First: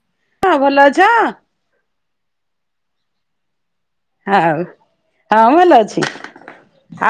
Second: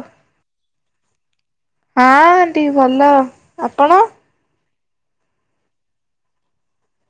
ହୁ ହଁ ଭଲ ଅଛ? ହଁ ଆଣ୍ଟି ଭଲ ଆପଣ? ଆଉ ହଁ ଭଲ ଅଛି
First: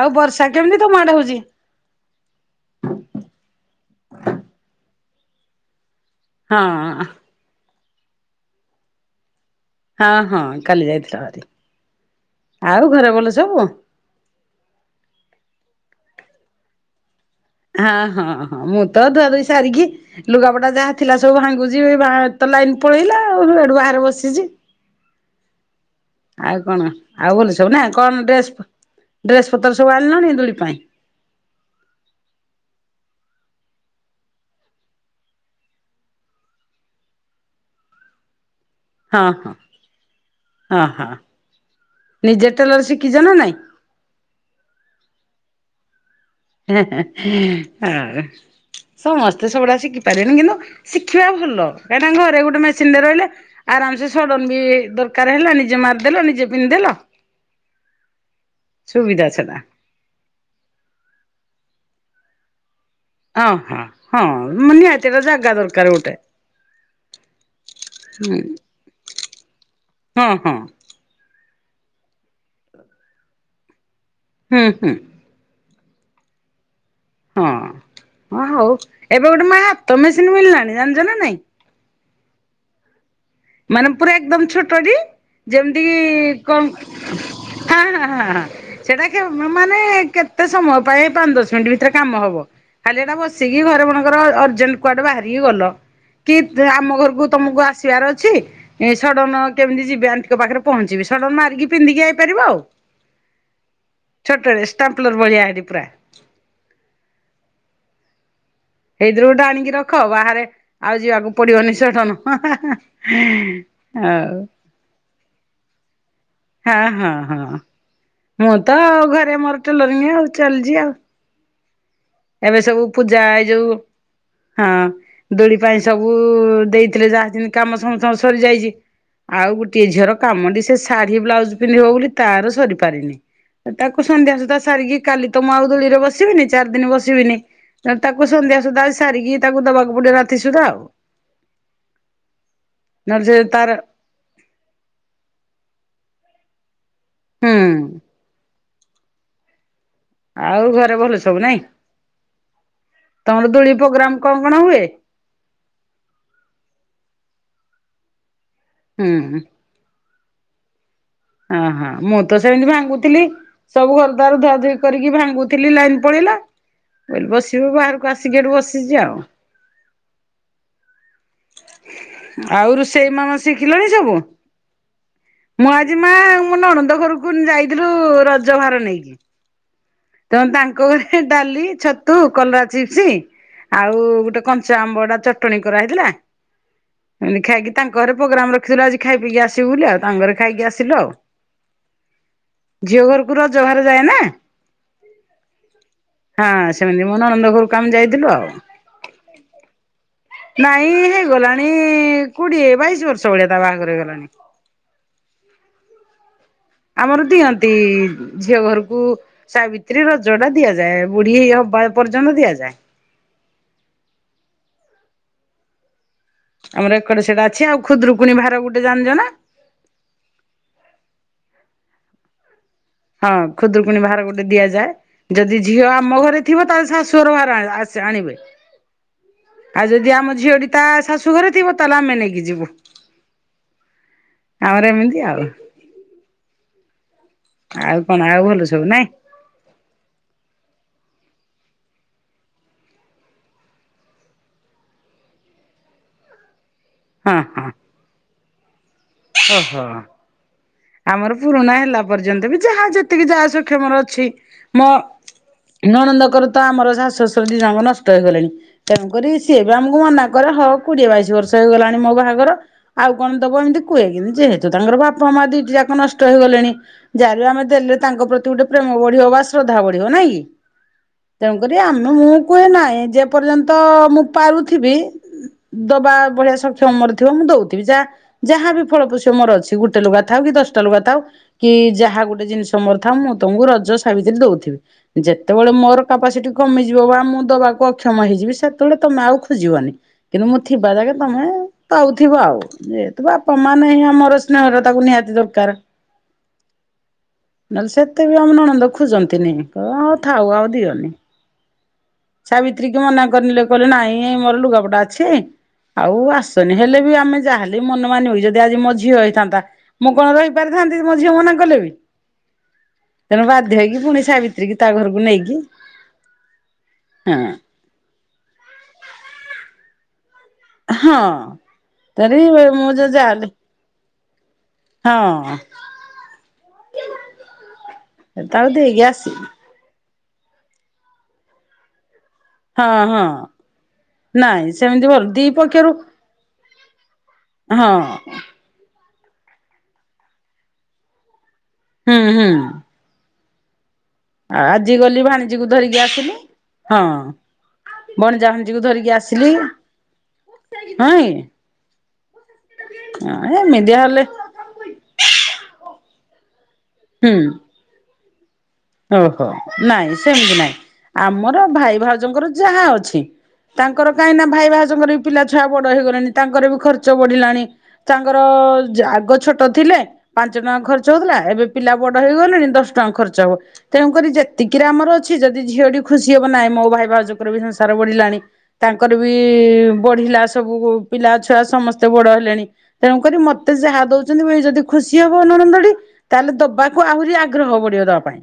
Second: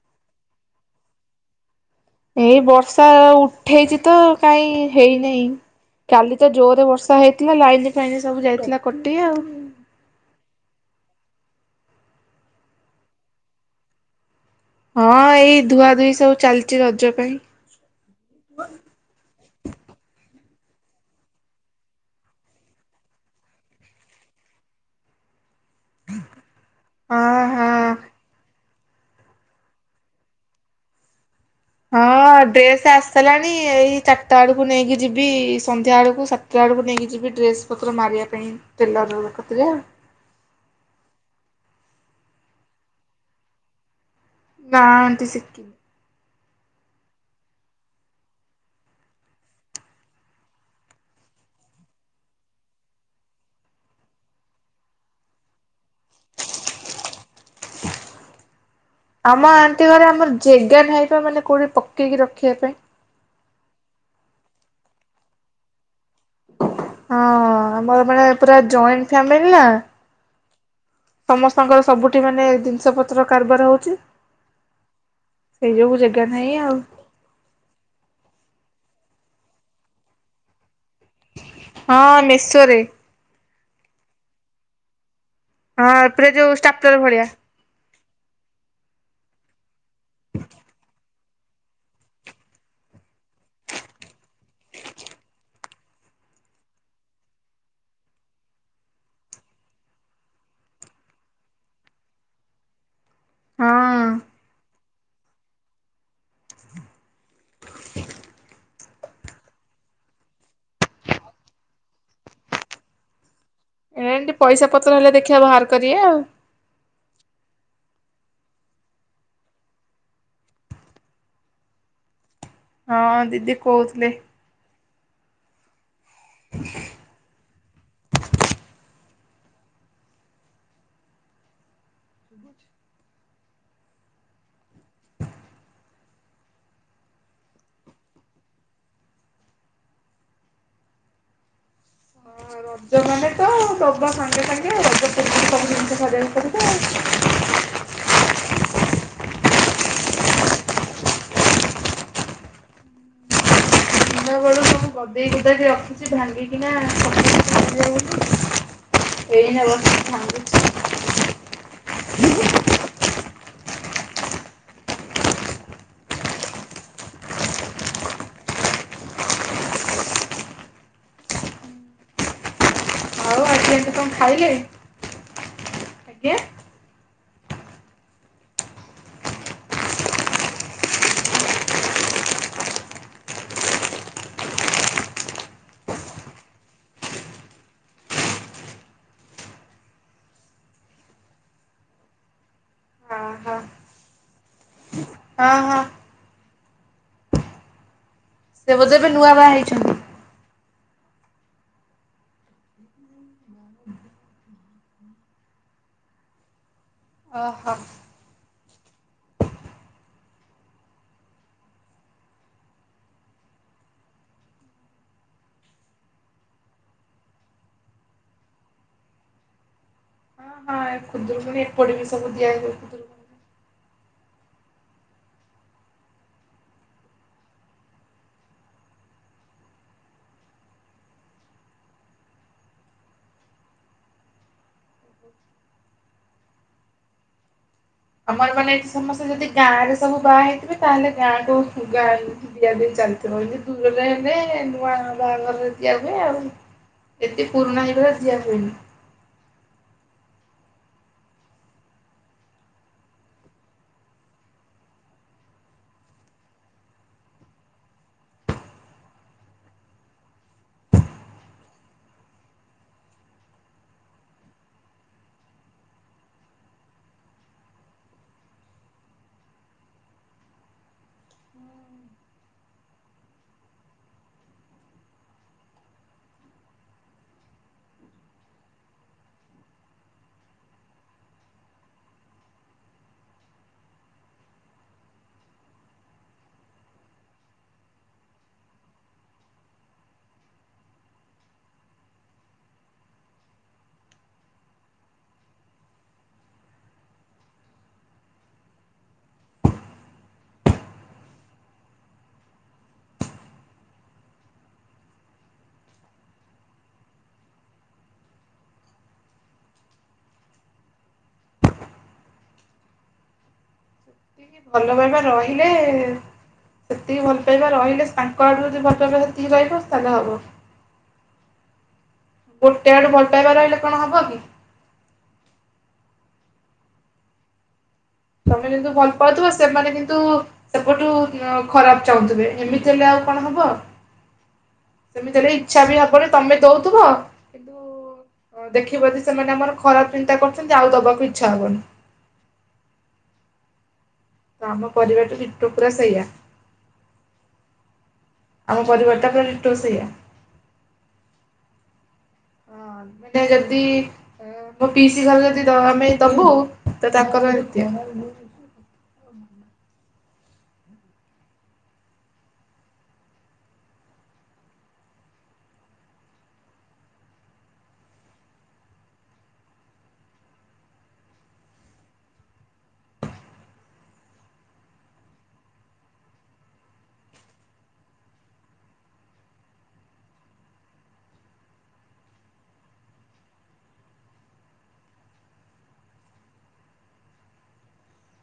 ଆଉ ବର୍ଷା କେମିତି ତ ମାଡେ ହଉଛି? ଏଇ ବର୍ଷା ଉଠେଇଛି ତ କାଇଁ ହେଇନାହିଁ। କାଲି ତ ହଁ ଜୋରରେ ବର୍ଷା ହେଇଥିଲା ଲାଇନ ଫାଇନ ସବୁ ଯାଇଥିଲା କଟି ଆଉ ହଁ ହଁ କାଲି ଯାଇଥିଲ ଭାରି ଆଉ ଘର ଭଲ ସବୁ ହଁ ଏଇ ଧୁଆ ଧୁଇ ସବୁ ଚାଲିଛି ରଜ ପାଇଁ ହଁ ହଁ ହଁ ମୁଁ ତ ଧୁଆ ଦୁଇ ସାରିକି ଲୁଗାପଡା ଯାହା ଥିଲା ସବୁ ଭାଙ୍ଗୁଛି ତ ଲାଇନ ପଳେଇଲା ଆଉ ହେଡୁ ବାହାରେ ବସିଛି। ଆଉ କଣ ଆଉ ହଁ ଭଲ ସବୁ ହଁ। ନା କଣ ଡ୍ରେସ୍ ଡ୍ରେସ ପତ୍ର ସବୁ ଆଣିଲଣି ଦୂୁଳି ପାଇଁ ହଁ ଡ୍ରେସ୍ ଆସିିଲାଣି ଏଇ ଚାରିଟା ବେଳକୁ ନେଇକି ଯିବି ସନ୍ଧ୍ୟା ବେଳକୁ ସାତ ଆ ଆଡ଼କୁ ନେଇକି ଯିବି ଡ୍ରେସ୍ ପତ୍ର ମାରିବା ପାଇଁ ଟେଲର୍ର ରଖଥିଲ ଜା ଓ ହଁ ନିଜେ ଟେଲର ଶିଖିଛ ନା ନାଇଁ ନାଁ ଆଣ୍ଟୀ ସେକିି ହେ ହେ ହେ ହଉ ସମସ୍ତେ ସବୁଡାଆ ଶିଖି ପାରିବେନି କିନ୍ତୁ ଶିଖିବା ଭଲ କାହିଁକି ନା ଘରେ ଗୋଟେ ମେସିନରେ ରହିଲେ ଆରାମ ସେେ ସଡ଼ନ ବି ଦରକାର ହେଲା ନିଜେ ମାରିଦେଲ ନିଜେ ପିନ୍ଧିଦେଲ ସୁବିଧା ଆମ ସେଟା ଆଣ୍ଟି ଘରେ ଆମର ଯେଗା ନାଇଁ ମାନେ କୋଉଠି ପକେଇକି ରଖିବା ପାଇଁ ଓହୋ ହଁ ନିହାତିଟା ଜାଗା ଦରକାର ଗୋଟେ ହଁ ଆମର ମାନେ ହୁଁ ପୁରା ଜଏଣ୍ଟ ଫାମିଲି ନା ହଁ ହଁ ସମସ୍ତଙ୍କର ସବୁଠି ମାନେ ଜିନିଷ ପତ୍ର କାରବାର ହଉଛି। ହୁଁ ହୁଁ ସେଇ ଯୋଉୁ ଜାଗା ନାହିଁ ଆଉ ହଁ ହଁଁ ହଉ ଏବେ ଗୋଟେ ମା ହାତ ମେସିନ୍ ମିଳିଲାଣି ଜାଣିଛ ନା ନାଇ ହଁ ମେଶୋ ରେ ମାନେ ପୁରା ଏକଦମ୍ ଛୋଟଟି ଯେମିତି କି ହଁ ପୁରା ଯୋଉ କମ୍ ଷ୍ଟାପଲର ଭଳିଆ। ହଁ ହଁ ହଁଁ ସେଟା କେମା ମାନେ କେତେ ସମୟ ପାଇଁ ପାଞ୍ଚ ଦଶ ମିନିଟ ଭିତରେ କାମ ହବ। ଖାଲି ଏଟା ବସିକି ଘରେ ମନେ କର ଅର୍ଜେଣ୍ଟ କୁଆଡେ ବାହାରିକି ଗଲ। କି ଆମ ଘରକୁ ତମକୁ ଆସିବାର ଅଛି ଏ ସଡନ କେମିତି ଯିବି ଆଣ୍ଟିଙ୍କ ପାଖରେ ପହଞ୍ଚିବି ସଡନ ମାରିକି ପିନ୍ଧିକି ଆଇପାରିବ ଆଉ। ହଁ ଛୋଟଟେ ଷ୍ଟାପ୍ଲର ଭଳିିଆ ହେଇଚି ପୁରା। [unintelligible] ଏଇଥିରୁ ଗୋଟେ ଆଣିକି ରଖ ବାହାରେ ଆଉ ଯିବାକୁ ପଡିବନି ସଡନ ହାଁ ହାଁ ଏମତି ପଇସା ପତ୍ର ହେଲେ ଦେଖିବା ବାହାର କରିବା ଆଉ ହଁ ହଁ ହଁ ମୁଁ ତ ଆଉ ଘରେ ମୋର ଟେଲରଙ୍ଗି ଆଉ ଚାଲିଚି ଆଉ ଏବେ ସବୁ ହଁ ପୂଜା ଏଇ ଦିଦି ଯୋଉ କହୁଥିଲେ। ହଁ ଦୋଳି ପାଇଁ ସବୁ ଦେଇଥିଲେ ଯାହା ସେମିତି କାମ ସମତଙ୍କର ସରିଯାଇଚି ଆଉ ଗୋଟିଏ ଝିଅର କାମଟି ସେ ଶାଢୀ ବ୍ଲାଉଜ ପିନ୍ଧିବ ବୋଲି ତାର ସରିପାରିନି। ତାକୁ ସନ୍ଧ୍ୟା ସୁଧା ସାରିକି କାଲି ତ ମୁଁ ଆଉ ଦୋଳିରେ ବସିବିନି ଚାରିଦିନି ବସ ସିବିନି ତାକୁ ସନ୍ଧ୍ୟା ସୁଦ୍ଧା ସାରିକି ତାକୁ ଦବାକୁ ପଡିବ ରାତି ସୁଦ୍ଧା ଆଉ ଜି ଓ ରଜ ନହେଲେ ମାନେ ସେ ତ ତାର [unintelligible] ସାଙ୍ଗେ ସାଙ୍ଗେ ର ସବୁ ଜିନିଷ ସାରିବାକୁ ପଡିବ। ହୁଁ ଆଉ ଘରେ ଭଲ ସବୁ ନାଇଁ ତମର ଦୁଳି ପୋଗ୍ରାମ୍ କଣ କଣ ହୁଏ? ସେଇ ଭିତରେ ରଖିଚି ଭାଙ୍ଗିକିଣା [unintelligible] ହୁଁ ଏଇନା ବସି ଭାଙ୍ଗୁଚ ଆଁ ହଁ ମୁଁ ତ ସେମିତି ଭାଙ୍ଗୁଥିଲି। ସବୁ ଘରଦ୍ଵାର ଧୁଆ ଧୁଇ କରିକି ଭାଙ୍ଗୁଥିଲି ଲାଇଟ ପଳେଇଲା। ବସିବୁ ବାହାରକୁ ଆସିକି ଏଠି ବସିଚି ଆଉ। [inaudible] ଆଉ ରୋଷେଇ ଆଉ ମାମା ଆଜି ଶିଖିଲଣି ଏମିତି କଣ ସବୁ ଖାଇଲେ? ମୁଁ ଆଜି ମାଆ ଆଜ୍ଞା। ମୋ ନଣନ୍ଦ ଘରକୁ ପୁଣି ଯାଇଥିଲୁ ରଜ ଭାର ନେଇକି ତ ତାଙ୍କ ଘରେ ଡାଲି ଛତୁ କଲରା ଚିପ୍ସ ଆଉ ଗୋଟେ କଞ୍ଚା ଆମ୍ବଟା ଚଟଣି କରାହେଇଥିଲା। ଏମିତି ଖାଇକି ତାଙ୍କ ଘରେ ପ୍ରୋଗ୍ରାମ ରଖିଥିଲୁ ଆଜି ଖାଇ ପଇକି ଆସିବୁ ବୋଲି ଆଉ ତାଙ୍କ ଘରେ ଖାଇକି ଆସି ସିଲୁ ଆଉ ଝିଅ ଓହୋ ଘରକୁ ହଁ ରଜଭାର ଯାଏ ନା। ହଁ ହଁ ହଁ ସେମିତି ମୋ ନଣନ୍ଦ ଘରକୁ କାମ ଯାଇଥିଲୁ ଆଉ। ସେ ବୋଧେ ଏବେ ନୂଆ ବାହାହେଇଚନ୍ତି? ନାଇଁ ହେଇଗଲାଣି କୋଡିଏ ବାଇଶି ବର୍ଷ ଭଳିଆ ତା ବାହାଘର ହେଇଗଲାଣି। ଆମର ଦିଅନ୍ତି ଓହୋ ଝିଅ ଘରକୁ ସାବିତ୍ରୀ ରଜ ଟା ଦିଆଯାଏ ବୁଢୀ ହବା ପର୍ଯ୍ୟନ୍ତ ଦିଆଯାଏ। ଆମର ଏକଡେ ସେଟା ଅଛି ଆଉ ଖୁଦୁରୁକୁଣୀ ଭାର ଗୋଟେ ଜାଞ୍ଜିଜ ନା? ହଁ ହଁ ଖୁଦୁରୁକୁଣୀ ଏପଟେ ବି ସବୁ ଦିଆଯାଏ ହଁ ଖୁଦରୁକୁଣୀ ଭାର ଗୋଟେ ଦିଆଯାଏ। ଯଦି ଝିଅ ଆମ ଘରେ ଥିବ ତାହାଲେ ଶାଶୁ ଘରୁ ଭାର ଆଣ ଆସି ଆଣିବେ। ଆଉ ଯଦି ଆମ ଝିଅଟି ତା ଶାଶୁ ଘରେ ଥିବ ତାହେଲେ ଆମେ ନେଇକି ଯିବୁ। ଆମର ଏମିତି ଆଉ। ଆଉ କଣ ଆଉ ଭଲ ସବୁ ନାଇଁ। ଗାଁ ରେ ସବୁ ବାହା ହେଇଥିବେ ତାହେଲେ ଗାଁ କୁ [unintelligible] ଦିଆ ଦି ଚାଲିଥିବ ଏମିତି ଦୂରରେ ହେଲେ ନୂଆ ବାହାଘରରେ ଦିଆ ହୁଏ ଆଉ। ହଁ ଏତେ ପୁରୁଣା ହେଇଗଲା ଦିଆ ହୁଏନି। ଓ ହୋ ଆମର ପୁରୁଣା ହେଲା ପର୍ଯ୍ୟନ୍ତ ବି ଯାହା ଯେତିକି ଯାହା ସକ୍ଷମର ଅଛି। ମୋ ନଣନ୍ଦକର ତ ଆମର ଶାଶୁ ଶ୍ୱଶୁର ଦି ଜଣଙ୍କ ନଷ୍ଟ ହେଇଗଲେଣି। ତେଣୁକରି ସିଏ ବି ଆମକୁ ମନା କରେ ହ କୁଡି଼ଏ ବାଇଶି ବର୍ଷ ହେଇଗଲାଣି ମୋ ବାହାଘର ଆଉ କଣ ଦବ ଏମିତି କୁହେ କିନ୍ତ ଯେହେତୁ ତାଙ୍କର ବାପା ମା ଦିଟି ଯାକ ନଷ୍ଟ ହେଇଗଲେଣି। ଯାହା ବି ଆମେ ଦେଲେ ତାଙ୍କ ପ୍ରତି ଗୋଟେ ପ୍ରେମ ବଢି଼ବ ବା ଶ୍ରଦ୍ଧା ବଢିବ ନାଇଁ କି? ତେଣୁକରି ଆମ ମୁଁ କୁହେ ନାହିଁ ଯେ ପର୍ଯ୍ୟନ୍ତ ମୁଁ ପାରୁଥିବି ଦବା ଭଳିଆ ସକ୍ଷମ ମୋର ଥିବ ମୁଁ ଦଉଥିବି। ଯା ଯାହା ବିି ଫଳପୋଷ୍ୟ ମୋର ଅଛି ଗୋଟେ ଲୁଗା ଥାଉ କି ଦଶଟା ଲୁଗା ଥାଉ କି ଯାହା ଗୋଟେ ଜିନିଷ ମୋର ଥାଉ ମୁଁ ତମକୁ ରଜ ସାବିତ୍ରୀ ଦଉଥିବି। ଯେତେବେଳେ ମୋର କାପାସିଟି କମିଯିବ ବା ମୁଁ ଦବାକୁ ଅକ୍ଷମ ହେଇଯିବି ସେତେବେଳେ ତମେ ଆଉ ଖୋଜିବନି। କିନ୍ତୁ ମୁଁ ଥିବା ଯାକେ ତମେଁ ପାଉଥିବ ଆଉ। ଯେହେତୁ ବାପ, ମା ନାହିଁ ଆମର ସ୍ନେହର ତାକୁ ନିହାତି ଦରକାର। ନହେଲେ ସେତେ ବି ଆମ ନଣନ୍ଦ ଖୁଜନ୍ତିନି। କ-ଅ ଥାଉ ଆଉ ଦିଅନି। ସାବିତ୍ରୀ କି ମନା କରିନେଲେ। କହିଲେ ନାଇଁ ଏ ମୋର ଲୁଗାପଟା ଅଛି। ଆଉ ଆସନି ହେଲେ ବି, ଆମେ ଯାହେଲେ ବି ମନ ମାନିବ କି। ଯଦି ଆଜି ମୋ ଝିଅ ହେଇଥାନ୍ତା। ମୁଁ କଣ ରହି ପାରିଥାନ୍ତି କି, ମୋ ଝିଅ ମନା କଲେ ବି। ତେଣୁ ବାଧ୍ୟ ହେଇକି। ପୁଣି ସାବିତ୍ରୀ ସେତିିକି କି ତା ଭଲ ପାଇବା ଘରକୁ ନେଇକି ରହିଲେ-ଏ ସେତିକି ଭଲ ହଁ ପାଇବା ରହିଲେ, ତାଙ୍କ ଆଡୁ ଯଦି ଭଲ ପାଇବା ସେତିକି ରହିବ ତା ହେଲେ ହବ। ହଁ ତାରି ମୁଁ ଗୋଟେ ଯ ଆଡୁ ଭଲ ଯାହାହେଲେ ପାଇବା ରହିଲେ କଣ ହବ କି? ହଁ, ତମେ ତାକୁ କିନ୍ତୁ ଦେଇକି ଭଲ ଆସି ପାଉଥିବ ସେମାନେ କିନ୍ତୁ ସେପଠୁ ଖରାପ ଚାହୁଁଥିବେ। ଏମିତି ହଁ ହେଲେ ଆଉ ହଁ କଣ ହବ? ନାଇଁ ସେମିତି ଭଲ ସେମିତି ଦି ହେଲେ ଇଛା ପକ୍ଷରୁ ବି ହବନି, ତମେ ଦଉଥିବ ହଁ କିନ୍ତୁ ଦେଖିବ ଯଦି ସେମାନେ ଆମର ଖରାପ ଚିନ୍ତା କରୁଛନ୍ତି, ଆଉ ଦବାକୁ ଇଚ୍ଛା ହବନି। ହୁଁ ହୁଁ। ତ ଆମ ଆଜି ଗଲି ପରିବାରଟା ଭାଣିଜି କୁ ଡିଟୋ ପୁରା ଧରିକି ସେଇଆ ଆସନି ହଁ। ଭଣଜା ଭାଣିଜ ଆମ କୁ ଧରିକି ପରିବାରଟା ପୁରା ଆସିଲି। ଡିଟୋ ସେଇଆ। ହାଁଇ। ହଁ ମାନେ ଅ ଯଦି ଏମିତିଆ ହଲେ ମୋ ପିଇସି ଘର ଯଦି ଆମେ ଦବୁ ତ ହୁଁ। ତାଙ୍କର ଏନତିଆ [unintelligible] ଓହୋ! ନାଇଁ ସେମିତି ନାଇଁ, ଆମର ଭାଇ ଭାଉଜଙ୍କର ଯାହା ଅଛି। ତାଙ୍କର କାହିଁ ନା ଭାଇ ଭାଉଜଙ୍କର ବି ପିଲା ଛୁଆ ବଡ଼ ହେଇଗଲେଣି ତାଙ୍କର ବି ଖର୍ଚ୍ଚ ବଢ଼ିଲାଣି। ତାଙ୍କର ଜ ଆଗ ଛୋଟ ଥିଲେ। ପାଞ୍ଚ ଟଙ୍କା ଖର୍ଚ୍ଚ ହଉଥିଲା। ଏବେ ପିଲା ବଡ଼ ହେଇଗଲେଣି, ଦଶ ଟଙ୍କା ଖର୍ଚ୍ଚ ହବ। ତେଣୁକରି ଯେତିକିରେ ଆମର ଅଛି, ଯଦି ଝିଅଟି ଖୁସି ହବ ନାହିଁ, ମୋ ଭାଇ ଭାଉଜଙ୍କର ବି ସଂସାର ବଢି଼ଲାଣି। ତାଙ୍କର ବି-ଇ ବଢ଼ିଲା ସବୁ ପିଲାଛୁଆ ସମସ୍ତେ ବଡ଼ ହେଲେଣି। ତେଣୁକରି ମତେ ଯାହା ଦଉଛନ୍ତି, ଯଦି ବୋଲି ଖୁସି ହବ ନଣନ୍ଦ ଟି ତା, ହେଲେ ଦବାକୁ ଆହୁରି ଆଗ୍ରହ ବଢ଼ିବ, ଦବା ପାଇଁ।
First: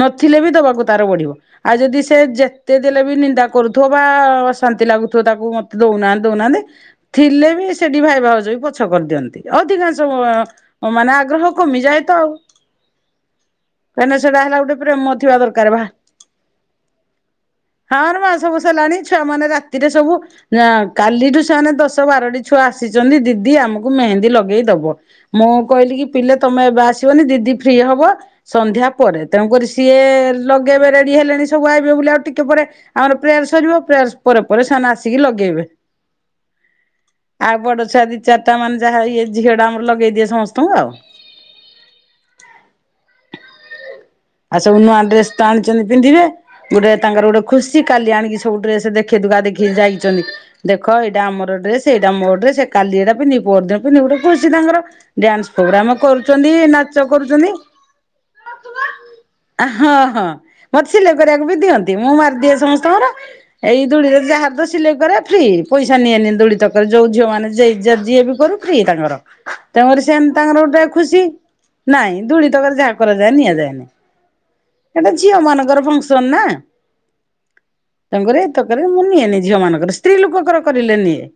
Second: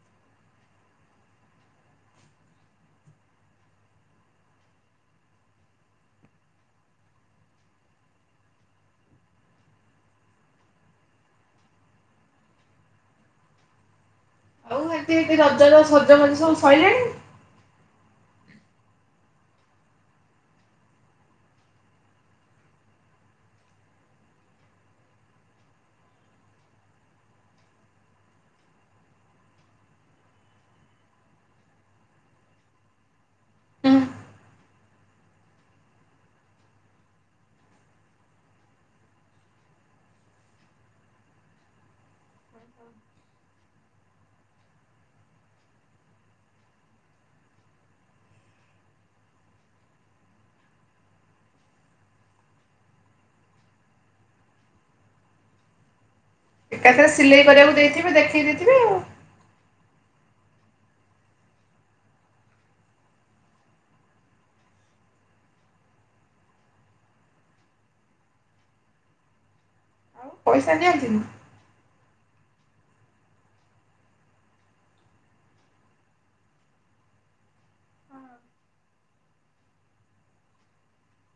ନଥିଲେ ବି ଦବାକୁ ତାର ବଢ଼ିବ। ଆଉ, ଯଦି ସେ ଯେତେ ଦେଲେ ବି ନିନ୍ଦା କରୁଥିବ, ବା-ଆ ଅଶାନ୍ତି ଲାଗୁଥିବ, ତାକୁ ମତେ ଦଉନାହାଁନ୍ତି ଦଉନାହାଁନ୍ତି। ଥିଲେ ବି ସେଠି ଭାଇ ଭାଉଜ ବି ପଛ କରିଦିଅନ୍ତି, ଅଧିକାଂଶ ବ ଓ ମାନେ ଆଗ୍ରହ କମିଯାଏ ତ ଆଉ। କାହିଁକି ନା ସେଟା ହେଲା ଗୁଟେ, ଆଉ ଏମିତି ପ୍ରେମ ଏଠି ଥିବା ଦରକାରେ ରଜର ଭା ସଜବାଜ ସବୁ ସଇଲାଣି? ହଁ, ରେ ମାଁ ସବୁ ସଲାଣି। ଛୁଆ ମାନେ ରାତିରେ ସବୁ ନା କାଲିଠୁ ସେମାନେ ଦଶ ବାରଟି ଛୁଆ ଆସିଛନ୍ତି, ଦିଦି ଆମକୁ ମେହେନ୍ଦୀ ଲଗେଇ ଦବ। ମୁଁ କହିଲି କି ପିଲେ ତମେ ଏବେ ଆସିବନି। ଦିଦି ଫ୍ରି ହବ ସନ୍ଧ୍ୟା ପରେ। ତେଣୁକରି ସିଏ ଲଗେଇବେ ରେଡି଼ ହେଲେଣି ସବୁ ଆଇବେ ବୋଲି, ଆଉ ଟିକେ ପରେ। ଆମର ପ୍ରେୟାର୍ ସରିବ। ପ୍ରେୟାର୍ ପରେ ପରେ ସେମାନେ ଆସିକି ଲଗେଇବେ। ହ ଆଉ ବଡ ଛୁଆ ଦି ଚାରିଟା ମାନେ, ଯାହା ଇଏ ଝିଅ ଡା ଆମର ଲଗେଇ ଦିଏ ସମସ୍ତଙ୍କୁ ଆଉ। ଆଉ ସବୁ ନୂଆ ଡ୍ରେସ୍ ତ ଆଣିଛନ୍ତି ପିନ୍ଧିବେ। ଗୁଟେ ତାଙ୍କର ଗୁଟେ ଖୁସି। କାଲି ଆଣିକି ସବୁ୍ ଡ୍ରେସ୍ ଦେଖେ ଦୁକା ଦେଖିକି ଯାଇଛନ୍ତି। ଦେଖ ଏଇଟା ଆମର ଡ୍ରେସ୍, ଏଇଟା ମୋଡ୍ରେସ୍, କାଲିଟା ଏଇଟା ପିନ୍ଧି ପର ଦିନ ପିନ୍ଧିବୁ, ଗୋଟେ ଖୁସି ତାଙ୍କର। ଡ୍ୟାନ୍ସ ପ୍ରୋଗ୍ରାମ୍ କରୁ ଏକାଥରେ ସିଲେଇ କରିବାକୁ ଦେଇଥିବେ ଦେଖେଇ ଦେଇଥିବେ ଆଉ। ଆ ହଁ ହଁ ମତେ ସିଲେଇ କରିବାକୁ ବି ଦିଅନ୍ତି ମୁଁ ମାରିଦିଏ ସମସ୍ତଙ୍କର। ଏଇ ଦୁଳିରେ ଯାହାର ତ ସିଲେଇ କରେ ଫ୍ରି ପଇସା ନିଏନି ଦୋଳି ତକରେ ଯୋଉ ଝିଅ ମାନେ ଜେଇ ଯା ଯିଏ ବି କରୁ। [unintelligible] ତାଙ୍କର ତାଙ୍କର ଆଉ ସେମ ତାଙ୍କର ପଇସା ଗୋଟେ ନିଅନ୍ତିନି? ଖୁସି ନାଇଁ ଦୁଳିିତକରେ ଯାହା କରାଯାଏ ନିଆଯାଏନି। ସେଟା ଝିଅ ମାନଙ୍କର ଫଙ୍କସନ ନା। ତାଙ୍କର ଏତକରେ ମୁଁ ନିଏନି ଝିଅ ମାନଙ୍କର ସ୍ତ୍ରୀ ଲୋକଙ୍କର କରିଲେ ନିଏ।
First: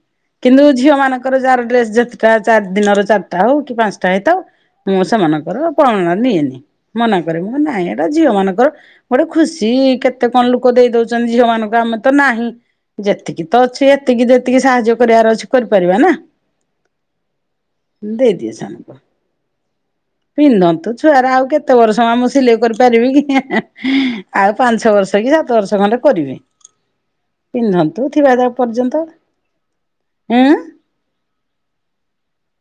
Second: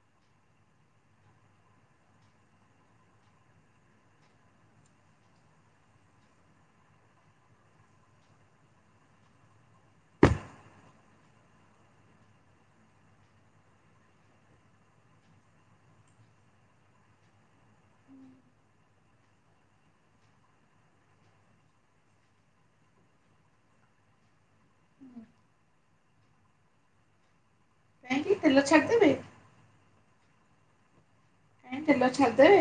କିନ୍ତୁ ଝିଅ ମାନଙ୍କର ଯାହାର ଡ୍ରେ ଯେତଟା ଚାରି ଦିନର ଚାରିଟା ହଉ କି ପାଞ୍ଚଟା ହେଇଥାଉ ମୁଁ ସେମାନଙ୍କର ପାଳନା ନିଏନି ମନାକରେ ମୋ ନାଇଁ ଏଟା ଝିଅ ମାନଙ୍କର। ଗୋଟେ ଖୁସି କେତେ କଣ ଲୋକ ଦେଇ ଦଉଛନ୍ତି ଝିଅ ମାନଙ୍କୁ ଆମେ ତ ନାହିଁ। ଯେତିକି ତ ଅଛି ଏତିକି ଯେତିକି ସାହାଯ୍ୟ କରିବାର ଅଛି କରିପାରିବା ନା। ମୁ ଦେଇ ଦିଏ ସାନ କୁ। ପିନ୍ଧନ୍ତୁ ଛୁଆରା ଆଉ କେତେ ବର୍ଷ ଆମ ସିଲେଇ କରିପାରିବି କି ହେଁ ହେଁ ହେଁ ଆଉ ପାଞ୍ଚ ବର୍ଷ କି ସାତ ବର୍ଷ ଖଣ୍ଡେ କରିବି। ପିନ୍ଧନ୍ତୁ ଥିବା କାହିଁକି ଯା ତେଲ ପର୍ଯ୍ୟନ୍ତ। ଛାଡ଼ିଦେବେ ଏଁ ଏଇ ତେଲ ଛାଦରେ।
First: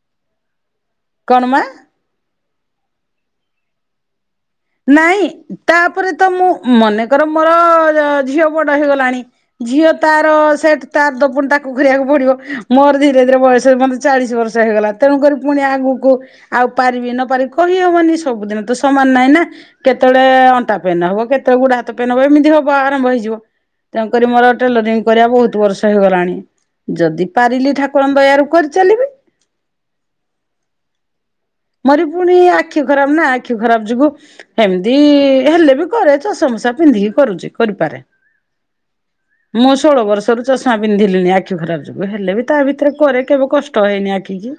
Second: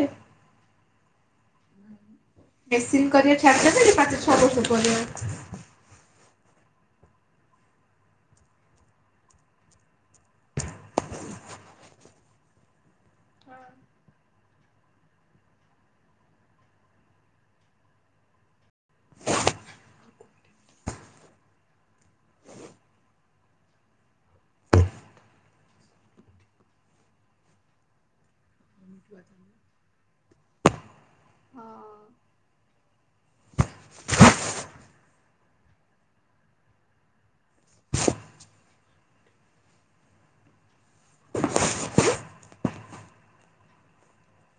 କଣମା? ମେସିନ୍ କରିବା ଛାଡ଼ି ଦେବେ କି ପାଞ୍ଚ ଛଅ ବର୍ଷ? ପରେ ନାଇଁ ତାପରେ ତ ମୁଁ ମନେକର ମୋର ଅ ଝିଅ ବଡ ହେଇଗଲାଣି। ଝିଅ ତାର ସେଠ ତାର ଦ ପୁଣି ତାକୁ କରିବାକୁ ପଡିବ ମୋର ଧୀରେ ଧୀରେ ବୟସ ମତେ ଚାଳିଶ ବର୍ଷ ହେଇଗଲା। ତେଣୁକରି ପୁଣି ଆଗକୁ ଆଉ ପାରିବି ନ ପାରିବି କହିହବନି ସବୁଦିନ ତ ସମାନ ନହିଁ ନା। କେତେବେଳେ ଅଣ୍ଟା ପେନ ହବ କେତେବେଳେ ଗୁଡା ହାତ ପେନ ହବ ଏମିତି ହବ ଆରମ୍ଭ ହେଇଯିବ। ତେଣୁକରି ମୋର ଟେଲରିଂ କରିବା ବହୁତ ବର୍ଷ ହେଇଗଲାଣି। ଯଦି ପାରିଲି ଠାକୁରଙ୍କ ଦୟାରୁ କରିଚାଲିବି। [inaudible] ମର ପୁଣି ଆଖି ଖରାପ ନା ଆଖି ଖରାପ ଯୋଗୁ ଏମିତି ହେଲେ ବି କରେ ଚଷ ମସା ପିନ୍ଧିକି କରୁଛି କରିପାରେ। ମୁଁ ଷୋହଳ ବର୍ଷରୁ ଚଷମା ପିନ୍ଧିଲିନି ଆଖି ଖରାପ ଯୋଗୁ ହେଲେ ବି ତା ଭିତରେ କରେ କେବେ କଷ୍ଟ ହେଇନି ଆଖି କି।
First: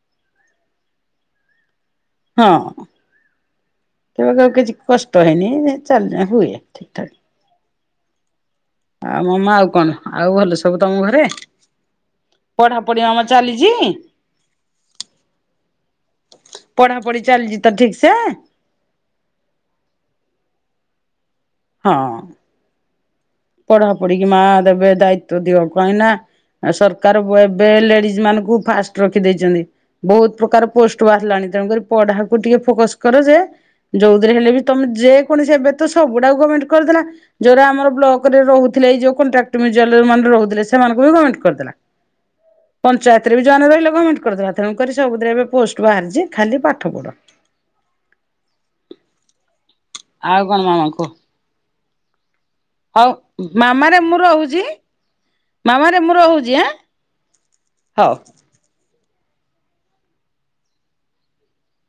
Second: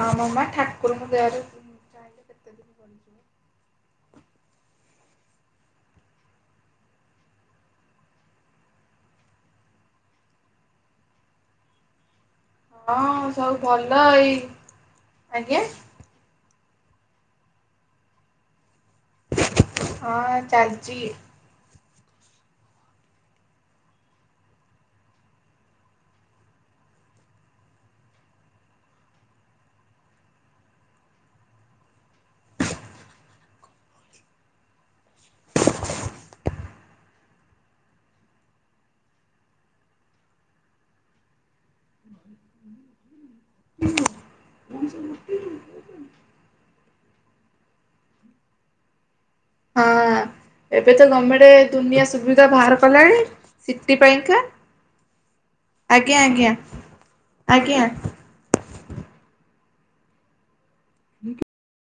ହଁ ମ ମା ଠାକୁରଙ୍କ ଦୟାରୁ। ଚାହିଁଲେ କେତେ ଦିନ ହଁ। ବଞ୍ଚିବ। କେବେ ଆଉ କିଛି କଷ୍ଟ ହେଇନି ଚାଲି ହୁଏ ଠିକ ଠାକ। ଆଉ ମମ ଆଉ କଣ ଆଉ ଭଲ ସବୁ ତମ ଘରେ? ପଢାପଢି କାମ ହଁ ସବୁ ଚାଲିଛି। ଭଲ ଏଇ ଆଜ୍ଞା ପଢା ପଢି ଚାଲିଛି ତ ଠିକ୍ ସେ? ହଁ ଚାଲଛି। ହଁ। ପଢା ପଢିକି ମା ଦେବେ ଦାୟିତ୍ୱ ଦିଅ କାହିଁକି ନା? ଆ ସରକାର ବ ଏବେ ଲେଡିଜ ମାନଙ୍କୁ ଫାଷ୍ଟ ରଖିଦେଇଛନ୍ତି। ବହୁତ ପ୍ରକାର ପୋଷ୍ଟ ବାହାରିଲାଣି ତେଣୁକରି ପଢାକୁ ଟିକେ ଫୋକସ କର ଯେ ଯୋଉଥିରେ ହେଲେ ବି ତମେ ଯେକୌଣସି ଏବେ ତ ସବୁଡାକୁ ଗମେଣ୍ଟ କରିଦେଲା ଯୋଉଟା ଆମର ବ୍ଲକ ରହୁଥିଲେ ଏଇ ଯୋଉ କଣ୍ଟାଟ ମିଉଚିଆଲ ମାନ ରହୁଥିଲେ ସେମାନଙ୍କୁ ବି କମେଣ୍ଟ କରିଦେଲା। ପଞ୍ଚାୟତରେ ବି ଯୋଉ ମାନେ ରହିଲେ ଗମେଣ୍ଟ କରିଦେଲା, ତେଣୁ କରି ସବୁଥିରେ ଏବେ ପୋଷ୍ଟ ବାହାରିଛି ଖାଲି ପାଠ ପଢ଼। ହଁ। ଆଉ କଣ ମାମା ଏବେ ତ କୁହ ଗମେଟ ଦୁନିଆ ସୁବିଧା ବାହାର ହଉ କଲାଣି ସିଟି ମାମାରେ ମୁଁ ପାଇଁକା। ରହୁଛି ମାମାରେ ମୁଁ ଆଜ୍ଞା ରହୁଛି ଆଜ୍ଞା ଆଁ ଆଜ୍ଞା। ହଉ। ହଁ କି